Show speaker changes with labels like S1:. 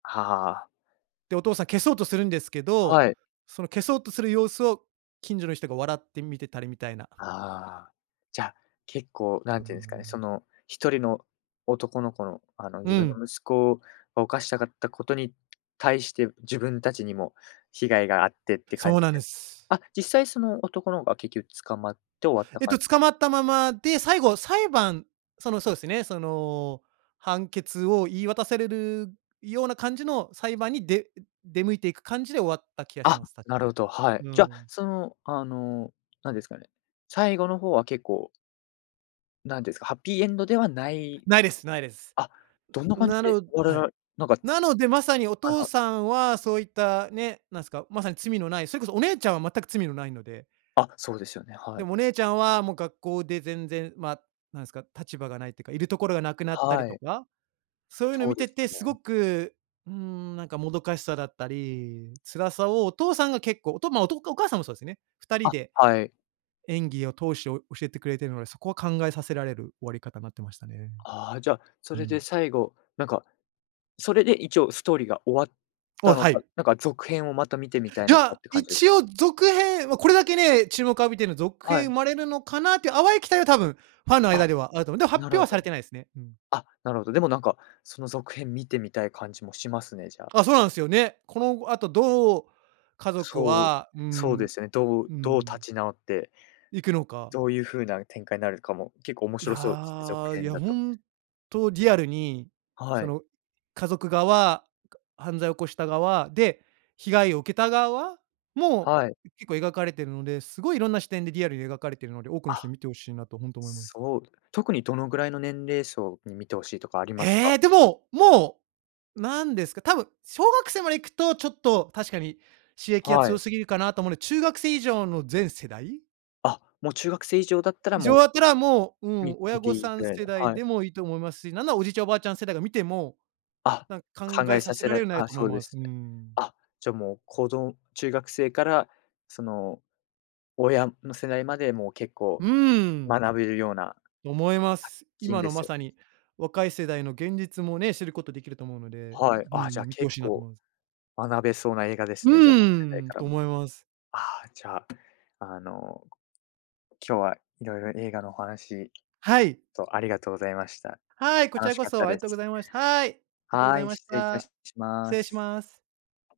S1: はあ。
S2: で、お父さん消そうとするんですけど、
S1: はい。
S2: その消そうとする様子を近所の人が笑って見てたりみたいな。
S1: ああ。じゃ、結構
S2: うー
S1: 何て言うんですかね、
S2: ん。
S1: その1人の男の子の、あの、
S2: う
S1: 自分
S2: ん。
S1: の息子を犯したかった事に対して、自分達にも被害があってって感
S2: そ
S1: じ
S2: うなん
S1: で。
S2: です。
S1: あ、実際その男の子が、結局捕まって終わった
S2: えっ
S1: 感
S2: と、
S1: じ？
S2: 捕まったままで、最後、裁判、そのそうですね、その判決を言い渡されるような感じの裁判に、で出向いて行く感じで終わった気がし
S1: あ、
S2: ます、確
S1: な
S2: か。
S1: るほど、はい。
S2: う
S1: じゃ、
S2: ん。
S1: その、あの、何ですかね、最後の方は結構何ですか、ハッピーエンドではない
S2: ないです、ないです。
S1: あ、どんな感じ
S2: な
S1: で
S2: の
S1: 終わ
S2: は
S1: ら
S2: い。
S1: らなんか
S2: なので、まさにお
S1: はい
S2: 父
S1: はい。
S2: さんはそう言ったね、なんですか、まさに罪のない、それこそ、お姉ちゃんは全く罪のないので。
S1: あ、そうですよね、は
S2: で
S1: い。
S2: もお姉ちゃんは、もう学校で全然、ま、何ですか、立場がないって言うか、いるところがなくなったり
S1: は
S2: と
S1: い。
S2: か、そう言うの
S1: そう
S2: 見
S1: で
S2: て
S1: す
S2: て、
S1: よ
S2: 凄
S1: ね。
S2: く、うーん、なんかもどかしさだったり、辛さをお父さんが結構、おとおとおかお母さんもそうですね。二人
S1: あ、
S2: で
S1: はい。
S2: 演技を通して教えてくれているので、そこは考えさせられる終わり方になってましたね。
S1: ああ、じゃ、そ
S2: うー
S1: れで
S2: ん。
S1: 最後、なんか、それで一応ストーリーが終わっ
S2: お、
S1: たの
S2: は
S1: か、
S2: い。
S1: なんか、続編をまた見てみたい
S2: い
S1: のか
S2: や、
S1: って感じです
S2: 一
S1: か？
S2: 応続編は、これだけね、注目を浴びてるの続
S1: は
S2: 編生
S1: い。
S2: まれるのかなって言う、淡い期待は、多分ファンの間
S1: あ、
S2: ではあると思う。でも発
S1: なる
S2: 表
S1: ほ
S2: はされ
S1: ど。
S2: てないですね。うん。
S1: あ、なるほど。でもなんか、その続編見てみたい感じもしますね、じゃあ。
S2: あ、そうなんですよね。この後、あとどう家族
S1: そう、
S2: は、うー
S1: そう
S2: ん。
S1: ですよね。ど
S2: う
S1: う
S2: ー
S1: どう立
S2: ん。
S1: ち直って
S2: 行くのか。
S1: どう言う風な展開になるかも、結構面
S2: い
S1: 白そうですね、続
S2: や、い
S1: 編
S2: や
S1: だと。
S2: 本当リアルに、
S1: は
S2: そ
S1: い。
S2: の家族側、犯罪を起こした側で、被害を受けた側も、
S1: はい。
S2: 結構描かれているので、凄い色んな視点でリアルに描かれているので、多くの人に
S1: あ、
S2: 見て欲しいなと本当思います。
S1: そう。特にどのぐらいの年齢層に見て欲しいとかあります
S2: え
S1: か？
S2: え、でも、もう、何ですか、多分小学生まで行くと、ちょっと確かに刺激が
S1: は
S2: 強
S1: い。
S2: すぎるかなと思うんで、中学生以上の全世代
S1: あ、もう中学生以上だったら、
S2: 以
S1: も
S2: 上
S1: う、
S2: だったら、もう、う
S1: み
S2: ん、親
S1: 見て
S2: 御
S1: 良い
S2: さ
S1: く
S2: ん
S1: らいの。
S2: 世代
S1: はい。
S2: でも良いと思いますし、なんなら、おじいちゃん、おばあちゃん世代が見ても、
S1: あ、
S2: なんか考
S1: 考
S2: え
S1: え
S2: さ
S1: さ
S2: せ
S1: せ
S2: られ
S1: ら
S2: る内容だ
S1: あ、
S2: と思
S1: そ
S2: い
S1: うで
S2: ます。
S1: す
S2: う
S1: ね。
S2: ん。
S1: あ、じゃ、もう、こど中学生から、その親の世代まで、もう結
S2: う
S1: 構
S2: ーん。
S1: 学べるような、
S2: と思いま
S1: [unintelligible]
S2: す。
S1: きん
S2: 今
S1: で
S2: の
S1: す
S2: ま
S1: よ
S2: さ
S1: ね。
S2: に若い世代の現実もね、知る事出来ると思うので、
S1: はい。
S2: う
S1: あ、じゃあ、
S2: ん、見て欲
S1: 結
S2: しいなと思
S1: 構
S2: います。
S1: 学べそうな映画で
S2: う
S1: すね、じゃあ、どの世代
S2: ーん、
S1: から
S2: と
S1: も。
S2: 思います。
S1: ああ、じゃあ、あの、今日は色々映画のお話
S2: はい。
S1: とありがとうございました。
S2: はい、こち
S1: 楽
S2: ら
S1: し
S2: こ
S1: かっ
S2: そ、
S1: た
S2: あ
S1: で
S2: り
S1: す。
S2: がとうございました。はい、ありがとうご
S1: は
S2: ざい
S1: ーい、
S2: まし
S1: 失礼いた
S2: た。
S1: し
S2: 失
S1: ま
S2: 礼し
S1: す。
S2: ます。